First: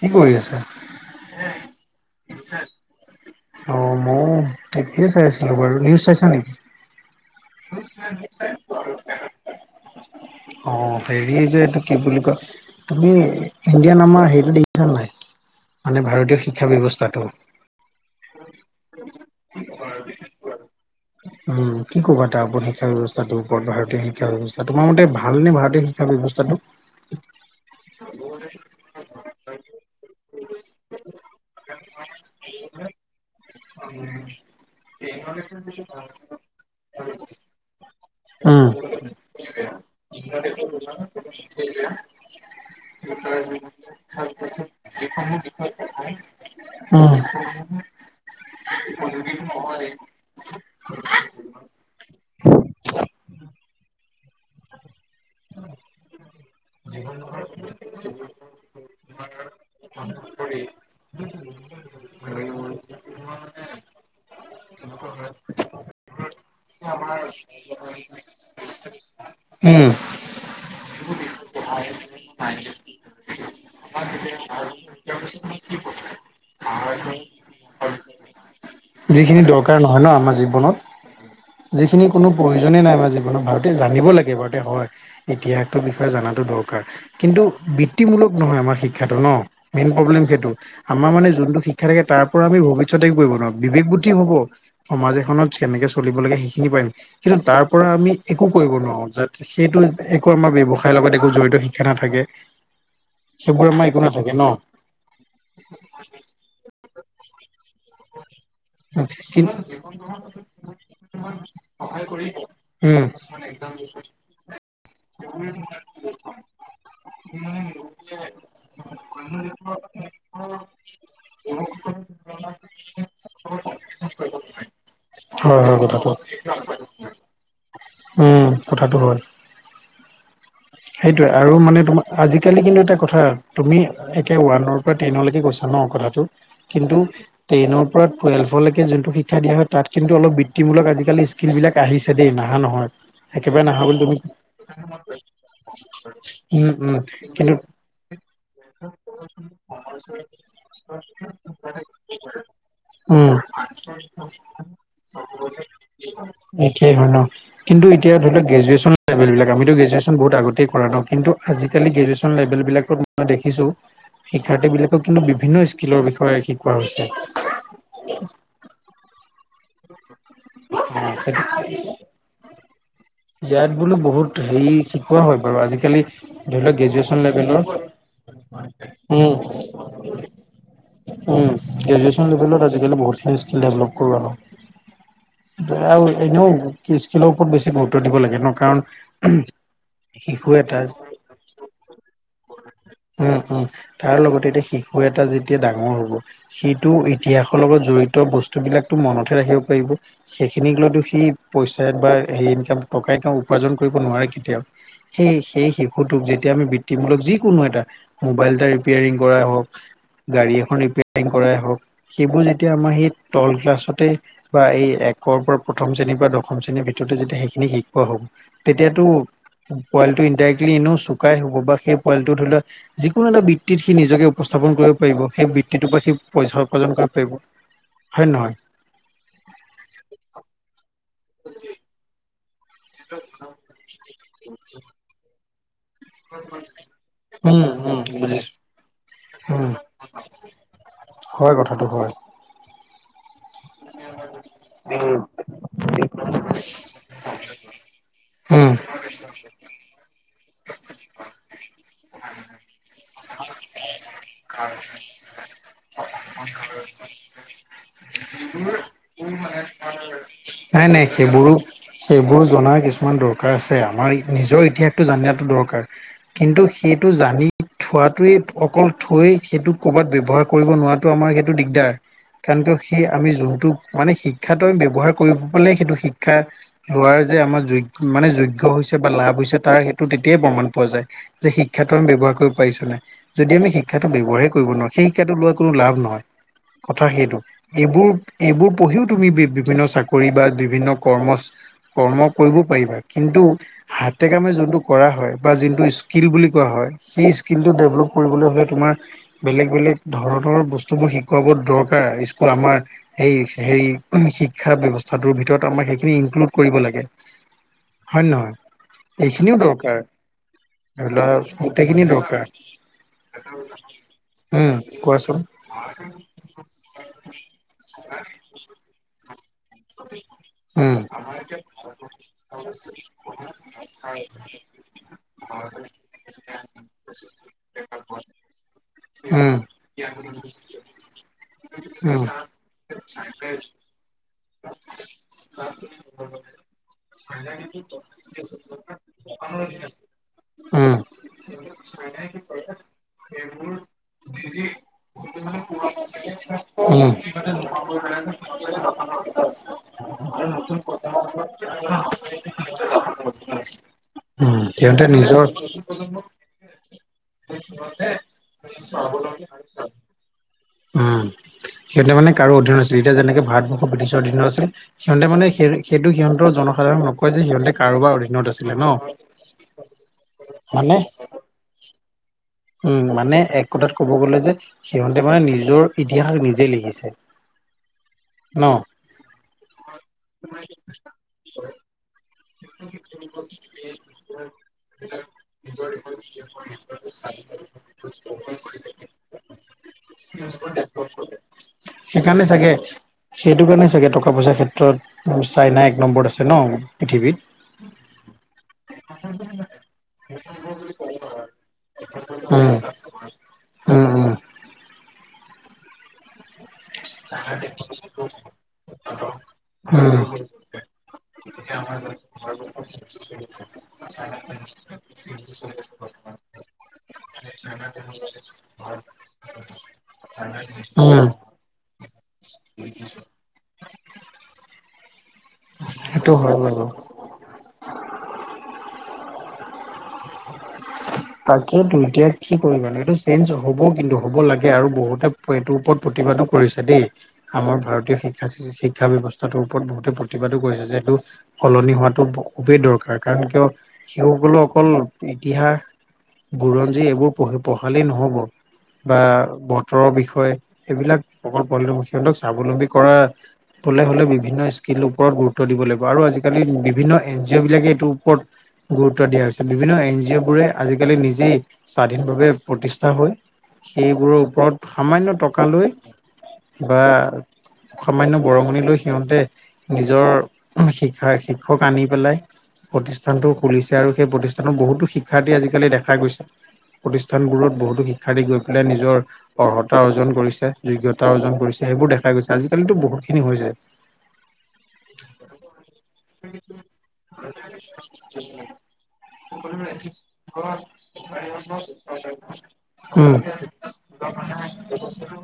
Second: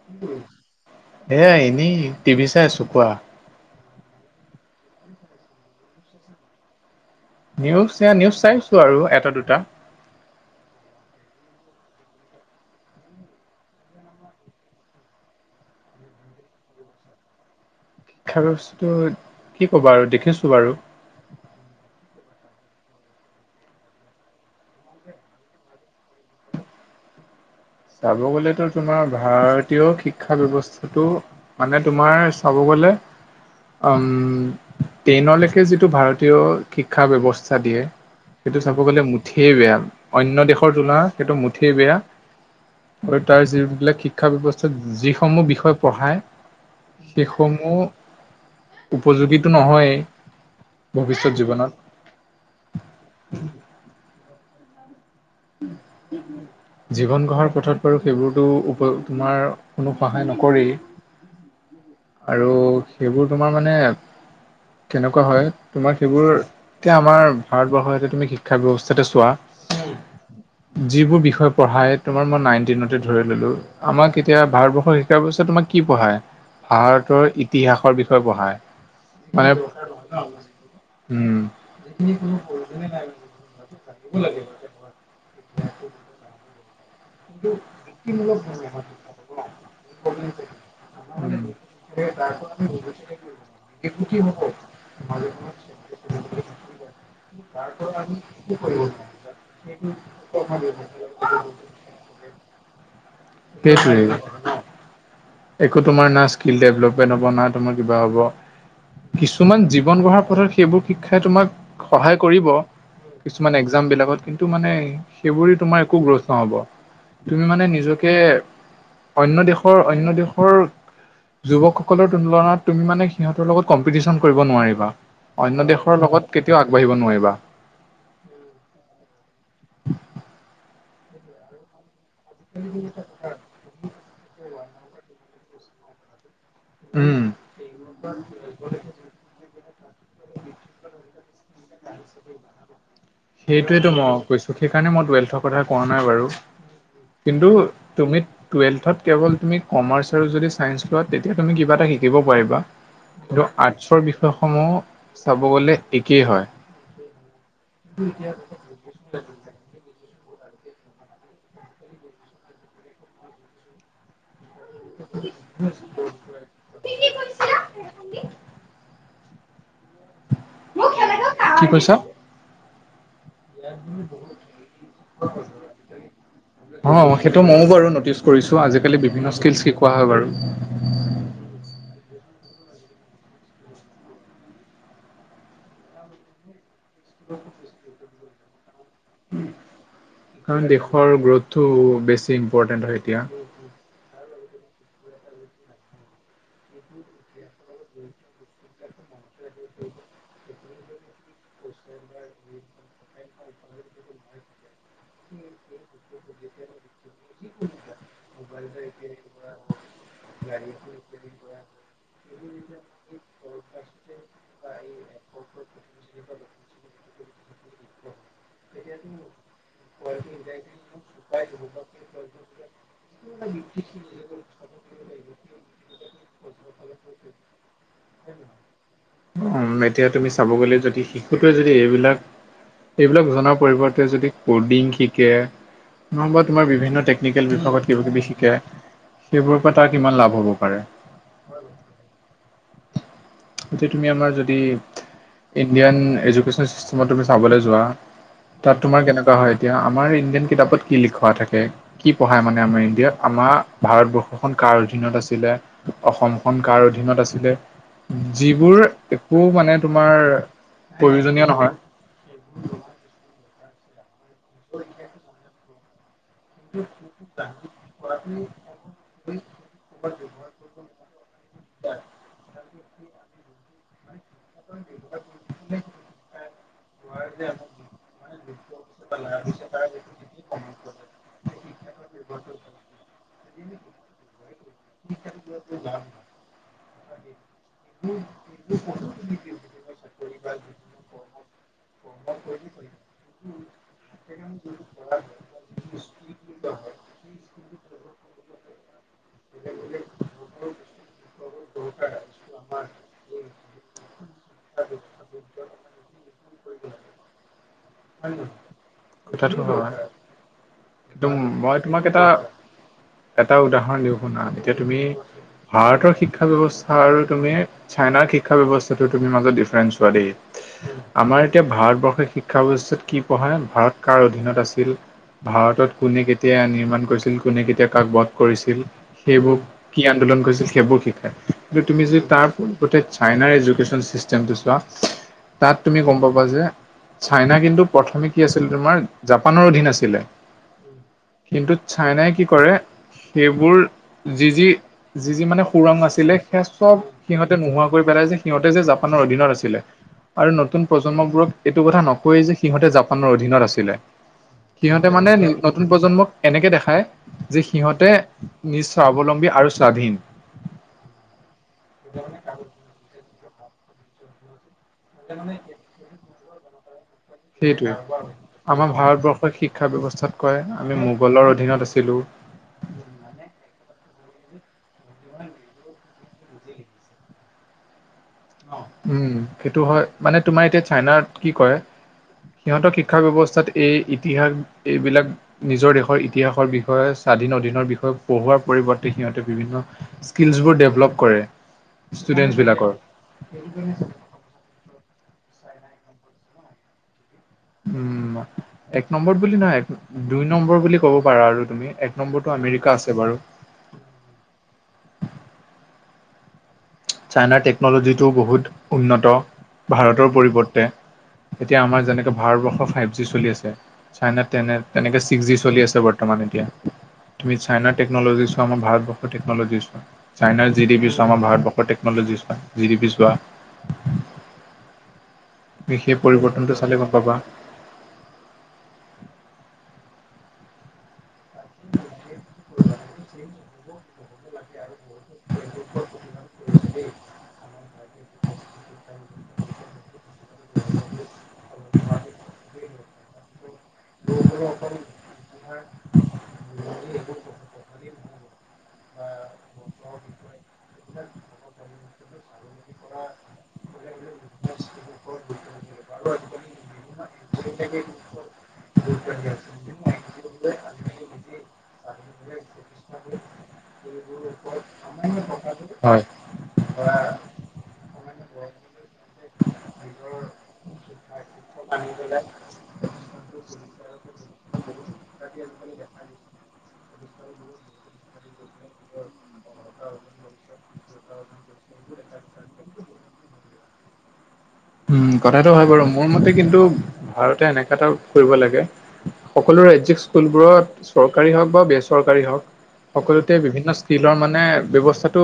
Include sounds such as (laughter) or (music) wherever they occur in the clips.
কি কৰি আছা? এয়া এনেই টিভি চাই আছো কোৱা। অ মই তাকেই চাই আছিলো বাৰু, নিউজ চাইছা নেকি? নিউজ এয়া নিউজ চাইছো আৰু এটা-দুটা অ হেৰি যে এইটো কি বুলি কয়, তুমি ইণ্ডিয়া নমাৰ হেৰিটো নাই, মানে ভাৰতীয় শিক্ষা ব্যৱস্থাটো শিক্ষা ব্যৱস্থাটো কি ক'বা আৰু দেখিছো বাৰু। উম কি ক'বা তাৰ ওপৰত শিক্ষা ব্যৱস্থাটোৰ ওপৰত ভাৰতীয় শিক্ষা ব্যৱস্থা তোমাৰ মতে ভালনে ভাৰতীয় শিক্ষা শিক্ষা ব্যৱস্থাটো? চাব গ'লে তো তোমাৰ ভাৰতীয় শিক্ষা ব্যৱস্থাটো মানে তোমাৰ চাব গ'লে উম টেনলৈকে যিটো ভাৰতীয় শিক্ষা ব্যৱস্থা দিয়ে সেইটো উম চাব গ'লে মুঠেই বেয়া, অন্য দেশৰ তুলা সেইটো মুঠেই বেয়া আৰু তাৰ যিবিলাক শিক্ষা ব্যৱস্থাত যিসমূহ বিষয় পঢ়ায়, উম সেইস সমূহ উপযোগীটো নহয়েই ভৱিষ্যত জীৱনত (inaudible) জীৱন গঢ়াৰ পথত বাৰু সেইবোৰতো উপৰত তোমাৰ কোনো সহায় নকৰেই (inaudible) আৰু সেইবোৰ তোমাৰ মানে, কেনেকুৱা হয় তোমাৰ সেইবোৰ এতিয়া আমাৰ ভাৰতবৰ্ষ এতিয়া তুমি শিক্ষা ব্যৱস্থাতো চোৱা। উম। যিবোৰ বিষয় পঢ়াই তোমাৰ মই নাইন টেনতে ধৰি ললো, আমাক এতিয়া ভাৰতবৰ্ষৰ শিক্ষা ব্যৱস্থা তোমাক কি পঢ়ায় ভাৰতৰ ইতিহাসৰ বিষয়ে পঢ়ায়। যিখিনি মানে দৰকাৰ নহয় ন আমাৰ জীৱনত উম যিখিনি কোনো প্ৰয়োজনে নাই, আমাৰ জীৱনত ভাৰতে জানি ব‌ই লাগে হয়, ইতিহাসটোৰ বিষয়ে জনাটো দৰকাৰ। কিন্তু বৃত্তিমূলক নহয় আমাৰ শিক্ষাটো ন, মেইন প্ৰব্লেম সেইটো। আমাৰ মানে যোনটো শিক্ষা থাকে তাৰ পৰা আমি ভৱিষ্যতে কৰিব নোৱাৰোঁ বিবেক বুদ্ধি হব। সমাজ এখনত কেনেকে চলিব লাগে সেইখিনি পাৰিম কিন্তু তাৰ পৰা আমি এ একো কৰিব নোৱাৰো য'ত সেইটো একো আমাৰ ব্যৱসায়ৰ লগত একো জড়িত শিক্ষা নাথাকে। সেইবোৰ আমাৰ একো সেইটোৱেই নাথাকে ন। একো তোমাৰ না স্কিল ডেভলপমেণ্ট হ'ব না তোমাৰ কিবা হ'ব। উম কিছুমান জীৱন গঢ়াৰ পথত সেইবোৰ শিক্ষাই তোমাক সহায় কৰিব। হয় কিছুমান এক্সাম বিলাকত কিন্তু মানে সেইবোৰে তোমাৰ একো গ্ৰোথ নহ'ব। তুমি মানে নিজকে অন্য দেশৰ অন্য দেশৰ। যুৱকসকলৰ তুলনাত তুমি মানে সিহঁতৰ লগত কম্পিটিশন কৰিব নোৱাৰিবা। অন্য হয় দেশৰ লগত কেতিয়াও আগবাঢ়িব কথাটো নোৱাৰিবা। উম কথাটো হয় সেইটোৱে আৰু মানে তোমাক। আজিকালি কিন্তু এটা কথা তুমি একে ওৱানৰ পৰা টেনলৈকে কৈছা ন কথাটো। কিন্তু উম, টেনৰ পৰা টুৱেল্ভলৈকে যোনটো শিক ক্ষা দিয়া তাত কিন্তু অলপ বৃত্তিমূলক আজিকালি স্কিমবিলাক আহিছে দেই নাহা নহয়। একেবাৰে নাহা সেইটোৱেতো বুলি তুমি মই কৈছো সেইকাৰণে মই টুৱেল্থৰ কথা কোৱা নাই বাৰু উম উম কিন্তু তুমি। টোএলথত কেৱল তুমি কমাৰ্চ আৰু যদি চাইন্স লোৱা তুমি তেতিয়া শিকিব পাৰিব। উম কিন্তু আৰ্টছৰ বিষয়সমূহ চাব গ'লে একেই হয়। একেই হয় ন কিন্তু এতিয়া ধৰি লক গ্ৰেজুৱে্চন লেভেলবিলাক। আমিতো গ্ৰেজুৱেচন বহুত আগতেই কৰা ন কিন্তু আজিকালি গ্ৰেজুৱেচন লেভেল বিলাকত মই দেখিছো। শিক্ষাৰ্থী বিলাকক কিন্তু বিভিন্ন স্কিলৰ বিষয়ে শিকোৱা হৈছে। কি কৈছা? (unintelligible) ইয়াত বোলো বহুত হেৰি শিকোৱা হয় বাৰু আজিকালি ধৰি লওক গ্ৰেজুৱেচন লেভেলৰ। কৰিছো আজিকালি উম বিভিন্ন স্কিলছ শিকোৱা হয় বাৰু। উম গ্ৰেজুৱেচন লেভেলত আজিকালি বহুতখিনি স্কিল ডেভেলপ কৰোৱা হয়। আৰু এনেও কি স্কিলৰ ওপৰত বেছি গুৰুত্ব দিব লাগে ন কাৰণ। শিশু কাৰণ এটা দেশৰ গ্ৰোথটো বেছি ইম্পৰ্টেন্ট হয় এতিয়া। (unintelligible) তাৰ লগতে এতিয়া শিশু এটা যেতিয়া ডাঙৰ হ'ব। সিটো ইতিহাসৰ লগত জড়িত বস্তুবলাকটো মনতে ৰাখিব পাৰিব। সেইখিনিক লৈতো সি পইচা বা হেৰি ইনকাম। টকাই তেওঁ উপাৰ্জন কৰিব নোৱাৰে কেতিয়াও সেই সেই শিশুটোক যেতিয়া আমি বি টিমূলক যি কোনো এটা মোবাইল এটা ৰিপেয়াৰিং কৰাই হওক। গাড়ী এখন ৰিপেয়াৰিং কৰাই হওক। সেইবোৰ যেতিয়া আমাৰ সেই তল ক্লাছতে বা এই একৰ পৰা প্ৰথম শ্ৰেণীৰ পৰা দশম শ্ৰেণীৰ ভিতৰ সেইটো যেতিয়া সেইখিনি শিকোৱা হ'ব তেতিয়াতো। পোৱালিটো ইনডাইৰেক্টলি এনেও চুকাই হ'ব বা সেই পোৱালটো ধৰি লোৱা যিকোনো এটা বি বৃত্তিত সি নিজকে উপস্থাপন কৰিব পাৰিব সেই বৃত্তিটোৰ পৰা সি পইচা উপাৰ্জন কৰিব পাৰিব। হয় নহয়। উম এতিয়া তুমি চাব গলে যদি শিশুটোৱে যদি এইবিলাক- এইবিলাক জনা। পৰিবৰ্তে যদি কডিং শিকে নবা তোমাৰ বিভিন্ন টেকনিকেল বিভাগত। উম উম কিবা কিবি শিকে বুজিছো সেইবোৰৰ উম পৰা তাৰ কিমান লাভ হ'ব পাৰে। হয় কথাটো হয় এতিয়া তুমি আমাৰ যদি উম ইণ্ডিয়ান এযোকেশ্যন চিষ্টেমত তুমি চাবলে যোৱা। উম। তাত তোমাৰ কেনেকুৱা হয় এতিয়া আমাৰ ইণ্ডিয়ান কিতাপত কি লিখোৱা থাকে। কি পঢ়ায় মানে আমাৰ ইণ্ডিয়াত আমাৰ ভাৰতবৰ্ষখন কাৰ অধীনত আছিলে? অসমখন কাৰ অধীনত আছিলে যিবোৰ একো মানে তোমাৰ। নাই নাই প্ৰয়োজনীয় সেইবোৰো নহয় সেইবোৰ জনাৰ কিছুমান দৰকাৰ আছে আমাৰ নিজৰ ইতিহাস। জানা টো দ দৰকাৰ। কিন্তু সেইটো জানি থোৱাটোৱেই অকল থৈ সেইটো ক'ৰবাত ব্যৱহাৰ কৰিব নোৱাৰাত। টো আমাৰ সেইটো দিগদাৰ কাৰণ কিয় সেই আমি যোনটো মানে শিক্ষাটো আমি ব্যৱহাৰ কৰিব। হ'লে সেইটো শিক্ষা লোৱাৰ যে আমাৰ যোগ মানে যোগ্য হৈছে বা লাভ হৈছে। তাৰ সেইটো তেতিয়াই প্ৰমাণ পোৱা যায় যে শিক্ষাটো আমি ব্যৱহাৰ কৰিব পাৰিছো নাই। যদি আমি শিক্ষাটো ব্যৱহাৰেই কৰিব নোৱাৰো সেই শিক্ষাটো লোৱাৰ কোনো লাভ নহয় কথা সেইটো। এইবোৰ এইবোৰ পঢ়িও তুমি বি বিভিন্ন চাকৰি বা বিভিন্ন কৰ্ম চা কৰ্ম কৰিব পাৰিবা কিন্তু হাত। হাতে কামে যোনটো কৰা হয় বা যিনটো স্কিল বুলি কোৱা হয়। সেই স্কিলটো ডেভলপ কৰিবলৈ হ'লে তোমাৰ। বেলেগ -বেলেগ ধৰণৰ বস্তুবোৰ শিকোৱাব দৰকাৰ স্কুল আমাৰ সেই হেৰি শিক্ষা ব্যৱস্থাটোৰ ভিতৰত আমাক সেইখিনি ইনক্লুড কৰিব লাগে। হয় নহয় এইখিনিও দৰকাৰ। ধৰি লোৱা দুম মই গোটেইখিনি তোমাক এটা। দৰকাৰ এটা উদাহৰণ দিওঁ শুনা এতিয়া উম তুমি কোৱাচোন ভাৰতৰ শিক শিক্ষা ব্যৱস্থা আৰু তুমি চাইনাৰ শিক্ষা ব্যৱস্থাতো তুমি মাজত ডিফাৰেন্স চোৱা দেই। উম আমাৰ এতিয়া ভাৰতবৰ্ষৰ শিক্ষা ব্যৱস্থাত কি পঢ়াই ভাৰত কাৰ অধীনত আছিল? ভাৰতত কোনে কেতিয়া নিৰ্মাণ কৰিছিল কোনে কেতিয়া কাক বধ কৰিছিল সেইবোৰ। কি আন্দোলন কৰিছিল সেইবোৰ শিকাই কিন্তু তুমি যদি উম তাৰ পৰিবৰ্তে চাইনাৰ উম এডুকেশ্বন চিস্ট তেম টো চোৱা তাত তুমি গম পাবা যে। চাইনা কিন্তু প্ৰথমে কি আছিলে তোমাৰ জাপানৰ অধীন আছিলে। উম। উম, সিহঁতে কিন্তু চাইনাই কি কৰে নিজৰ সেইবোৰ যি- যি। যি যি মানে সুৰং আছিলে সে চব সিহঁতে নোহোৱা কৰি পেলাই যে সিহঁতে যে জাপানৰ অধি ধিনত আছিল আৰু নতুন প্ৰজন্মবোৰক এইটো কথা নকয়েই যে সিহতে জাপানৰ অধীনত আছিলে। সিহঁতে মানে ন নতুন প্ৰজন্মক এনেকে দেখায় যে সিহঁতে নিজ স্বাৱলম্বী আৰু স্বাধীন। উম, সিহঁতে মানে কাৰো অধীন নাছিল এতিয়া যেনেকে ভাৰতবৰ্ষ ব্ৰিটিছৰ অধীনত আছিল। সিহঁতে মানে সেই সেইটো সিহঁত জনসাধাৰণ নক সেইটোৱে আমাৰ ভাৰতবৰ্ষই শিক্ষা ব্যৱস্থাত কয় মানে আমি মোগলৰ অধীনত আছিলোঁ। উম, মানে এক কথাত ক'ব গলে যে সিহঁতে মানে নিজৰ ইতিহাস নিজে লিখিছে। ন। উম, সেইটো হয় মানে তোমাৰ এতিয়া চাইনাত কি কৰে সিহঁতক শিক্ষা ব্যৱস্থাত এই ইতিহাস এইবিলাক নিজৰ দেশৰ ইতিহাসৰ বিষয়ে স্বাধীন অধীনৰ বিষয়ে পঢ়োৱাৰ পৰিৱৰ্তে সিহঁতে বিভিন্ন স্কিলছবোৰ ডেভেলপ কৰে (unintelligible) সেইকাৰণে চাগে ষ্টুডেন্টছবিলাকৰ সেইটো কাৰণে চাগে টকা পইচাৰ ক্ষেত্ৰত চাইনা এক নম্বৰত আছে ন' পৃথিৱীত। উম ম এক নম্বৰ বুলি নাই দুই নম্বৰ বুলি ক'ব পাৰা আৰু তুমি এক নম্বৰটো আমেৰিকা আছে বাৰু। অ', অ' চাইনাৰ টেকন'লজিটো বহুত উন্নত উম ভাৰতৰ পৰিৱৰ্তে। এতিয়া আমাৰ যেনেকে ভাৰতবৰ্ষৰ ফাইভ জি চলি আছে চাইনাত তেনে তেনেকে ছিক্স জি চলি আছে বৰ্তমান (unintelligible) এতিয়া। তুমি চাইনাৰ টেকনলজিৱা আমাৰ ভাৰতৰ্ষৰ টেনলজি চোৱা চাইনাৰ জি ডি উম বি উম চোৱা আম ভাৰতব টেকনলজি চোৱা জি ডি পি চোৱা। বিশেষ সেইটো হয় পৰিৱৰ্তনটো বাৰু চালে গম পাবা। তাকেতো এতিয়া কি কৰিবানো এইটো চেঞ্জ হ'ব কিন্তু হ'ব লাগে আৰু বহুত তা এইটোৰ ওপৰত প্ৰতিবাদো কৰিছে দেই আমাৰ ভাৰতীয় শিক ক্ষা শিক্ষা ব্যৱস্থা তোৰ ওপৰত বহুতে প্ৰতিবাদো কৰিছে যে এইটো সলনি হোৱাটো ব খুবেই দৰকাৰ। কাৰণ কিয় কিয় কলো অকল ইতিহাস বুৰঞ্জী এইবোৰ পঢ় পঢ়ালেই নহব। বা বতৰৰ বিষয়ে সেইবিলাক অকল (unintelligible) সিহঁতক স্বাৱলম্বী কৰা বলে হ'লে বিভি বিভিন্ন স্কিল ওপৰত গুৰুত্ব দিব লাগিব আৰু আজিকালি বিভিন্ন এন জি অ' বিলাকে এইটোৰ ওপৰত গুৰুত্ব দিয়া হৈছে বিভিন্ন এন জি অ' বোৰে আজিকালি নিজেই স্বাধীনভাৱে প্ৰতিষ্ঠা হয় সেইবোৰৰ ওপৰত সামান্য ত কালৈ হয় বা সামান্য বৰঙণি লৈ সিহঁতে নিজৰ শিক্ষা শিক্ষক আনি পেলাই প্ৰতিষ্ঠানটো খুলিছে আৰু সেই প্ৰতিষ্ঠানত বহুতো শিক্ শিক্ষাৰ্থী আজিকালি দেখা গৈছে প্ৰতিষ্ঠানবোৰত বহুতো শিক্ষাৰ্থী গৈ পেলাই নিজৰ। অৰ্হতা অৰ্জন কৰিছে যোগ্যতা অৰ্জন কৰিছে সেইবোৰ দেখা গৈছে আজিকালিতো বহুত খিনি হৈ যায়। উম, কথাটো হয় বাৰু মোৰ মতে কিন্তু ভাৰতে এনেকুৱা এটা কৰিব লাগে। সকলো (unintelligible) ৰাজ্যিক স্কুলবোৰত চৰকাৰী হওক বা বেচৰকাৰী হওক উম সকলোতে বিভিন্ন স্কিল্লৰ মানে ব্যৱস্থাটো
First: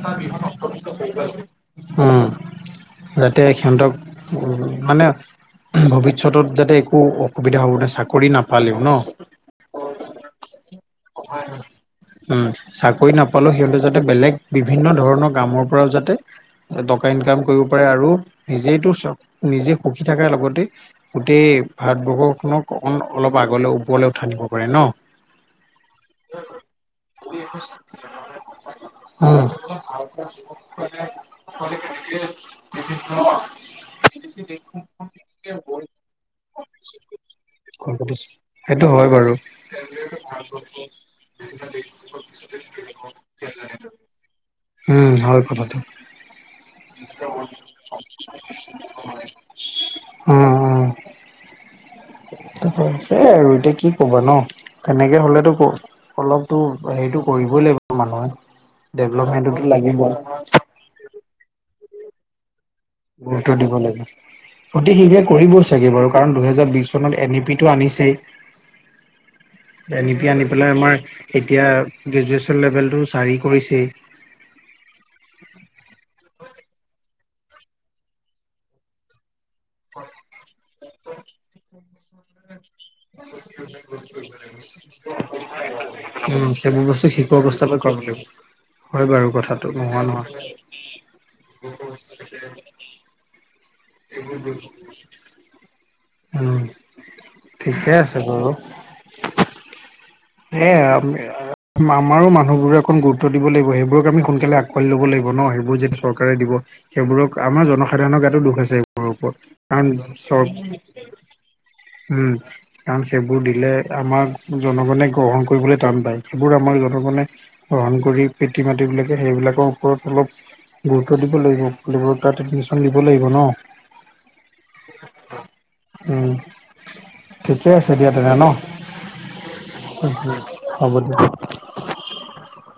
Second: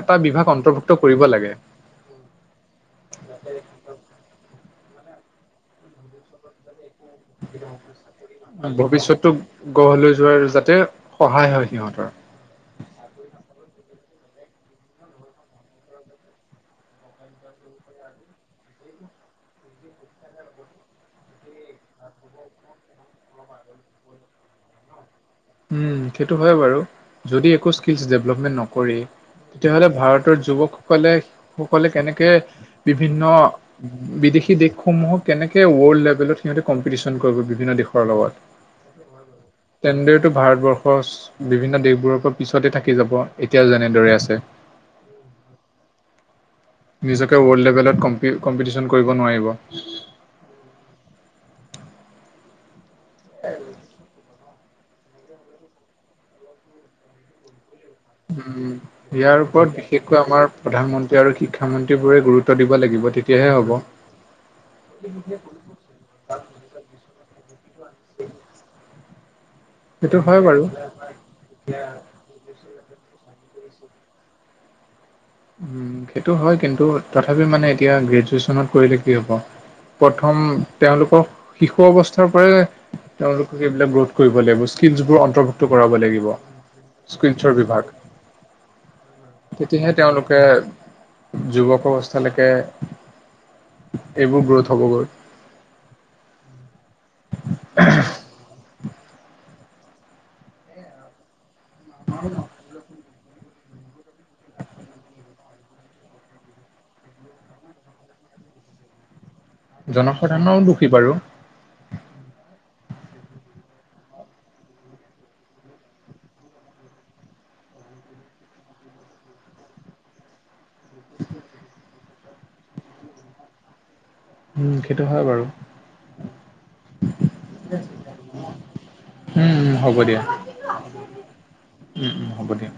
এটা বিভাগ অন্তৰ্ভুক্ত কৰিব লাগে। উম, যাতে সিহঁতক মানে ভৱিষ্যতত যাতে একো অসুবিধা হ'ব নোৱাৰে চাকৰি নাপালেও ন'। এটো গঢ় লৈ যোৱাৰ যাতে সহায় হয় সিহঁতৰ। উম, চাকৰি নাপালেও সিহঁতে যাতে বেলেগ বিভিন্ন ধৰণৰ কামৰ পৰাও যাতে টকা ইনকাম কৰিব পাৰে আৰু নিজেইটো চক নিজে সুখী থাকাৰ লগতে গোটেই ভাৰতবৰ্ষখনক অকণ অলপ আগলৈ ওপৰলৈ উঠাই নিব পাৰে ন। উম, সেইটো হয় বাৰু যদি একো স্কিলচ ডেভলপমেন্ট নকৰে তেতিয়াহ'লে ভাৰতৰ যুৱক। কম্পিটিচন সকলে সকলে কেনেকে বিভিন্ন বিদেশী দেশসমূহক। কেনেকে ৱৰ্ল্ড লেভেলত সিহঁতে কম্পিটিচন কৰিব বিভিন্ন দেশৰ লগত। সেইটো হয় বাৰু। টো ভাৰতবৰ্ষৰ চ বিভিন্ন দেশবোৰৰ পৰা পিছতে থাকি যাব এতিয়াও যেনেদৰে আছে। উম হয় কথাটো। নিজকে ৱৰ্ল্ড লেভেলত কম্পিও কম্পিটিশন কৰিব নোৱাৰিব। অ', অ', অ',। তাকে। এইয়াই আৰু এতিয়া কি ক'বা ন' তেনেকে হলেতো ক অলপতো হেৰিতটো কৰিবই লাগিব। মানুহে উম, ইয়াৰ ডেভলপমেন্টতো ওপৰত লাগিবই বিশেষকৈ আমাৰ প্ৰধানমন্ত্ৰী আৰু শিক্ষামন্ত্ৰী বোৰে গুৰুত্ব দিব লাগিব। তেতিয়াহে গুৰুত্ব হ'ব। দিব লাগে অতি শীঘ্ৰে কৰিবও চাগে বাৰু। কাৰণ দুহেজাৰ বিশ চনত এন ই পিটো আনিছেই। এনি সেইটো পি হয় আনি বাৰু। পেলাই আমাৰ এতিয়া গ্ৰেজুৱেচন লেভেলতটো চাৰি কৰিছেই। উম সেইটো হয় কিন্তু তথাপিও মানে এতিয়া গ্ৰেজুৱেচনত কৰিলে কি হ'ব। প্ৰথম তেওঁলোকৰ শিশু অৱস্থাৰ পৰাই। তেওঁলোকক এইবিলাক গ্ৰোথ কৰিব লাগিব স্কিলছবোৰ অন্তৰ্ভুক্ত কৰাব লাগিব উম, সেইবোৰ বস্তু শিকোৱা স্কিলছৰ অৱস্থালৈ বিভাগ। কৰিব হয় বাৰু কথাটো তেতিয়াহে নোহোৱা নহয়। তেওঁলোকে যুৱক অৱস্থালেকে এইবোৰ গ্ৰোথ হ'বগৈ। উম ঠিকে আছে বাৰু। এয়াই আম আমাৰো মানুহবোৰে একখন গুৰুত্ব ত্ব দিব লাগিব সেইবোৰক আমি সোনকালে আকোৱালী লব লাগিব ন সেইবোৰ যদি চৰকাৰ দিব। সেইবোৰক আমাৰ জনসাধাৰণৰ গাটো দোষ আছে সেইবোৰৰ ওপৰত কাৰণ চ জনসাধাৰণও দোষী বাৰু। উম কাৰণ সেইবোৰ দিলে আমাক জনগণে। গ্ৰহণ কৰিবলৈ টান পায় সেইবোৰ আমাৰ জনগণে। গ্ৰহণ কৰি পিতৃ মাতৃবিলাকে সেইবিলাকৰ ওপৰত অলপ। গুৰুত্ব দিব লাগিব (unintelligible) তাত এডমিশ্যন দিব লাগিব ন। উম, সেইটো হয় বাৰু, উম, ঠিকে আছে দিয়া তেনেহলে ন। উম- উম। হ'ব উম দিয়া। -উম হ'ব দিয়া। উম- উম হ'ব দিয়া।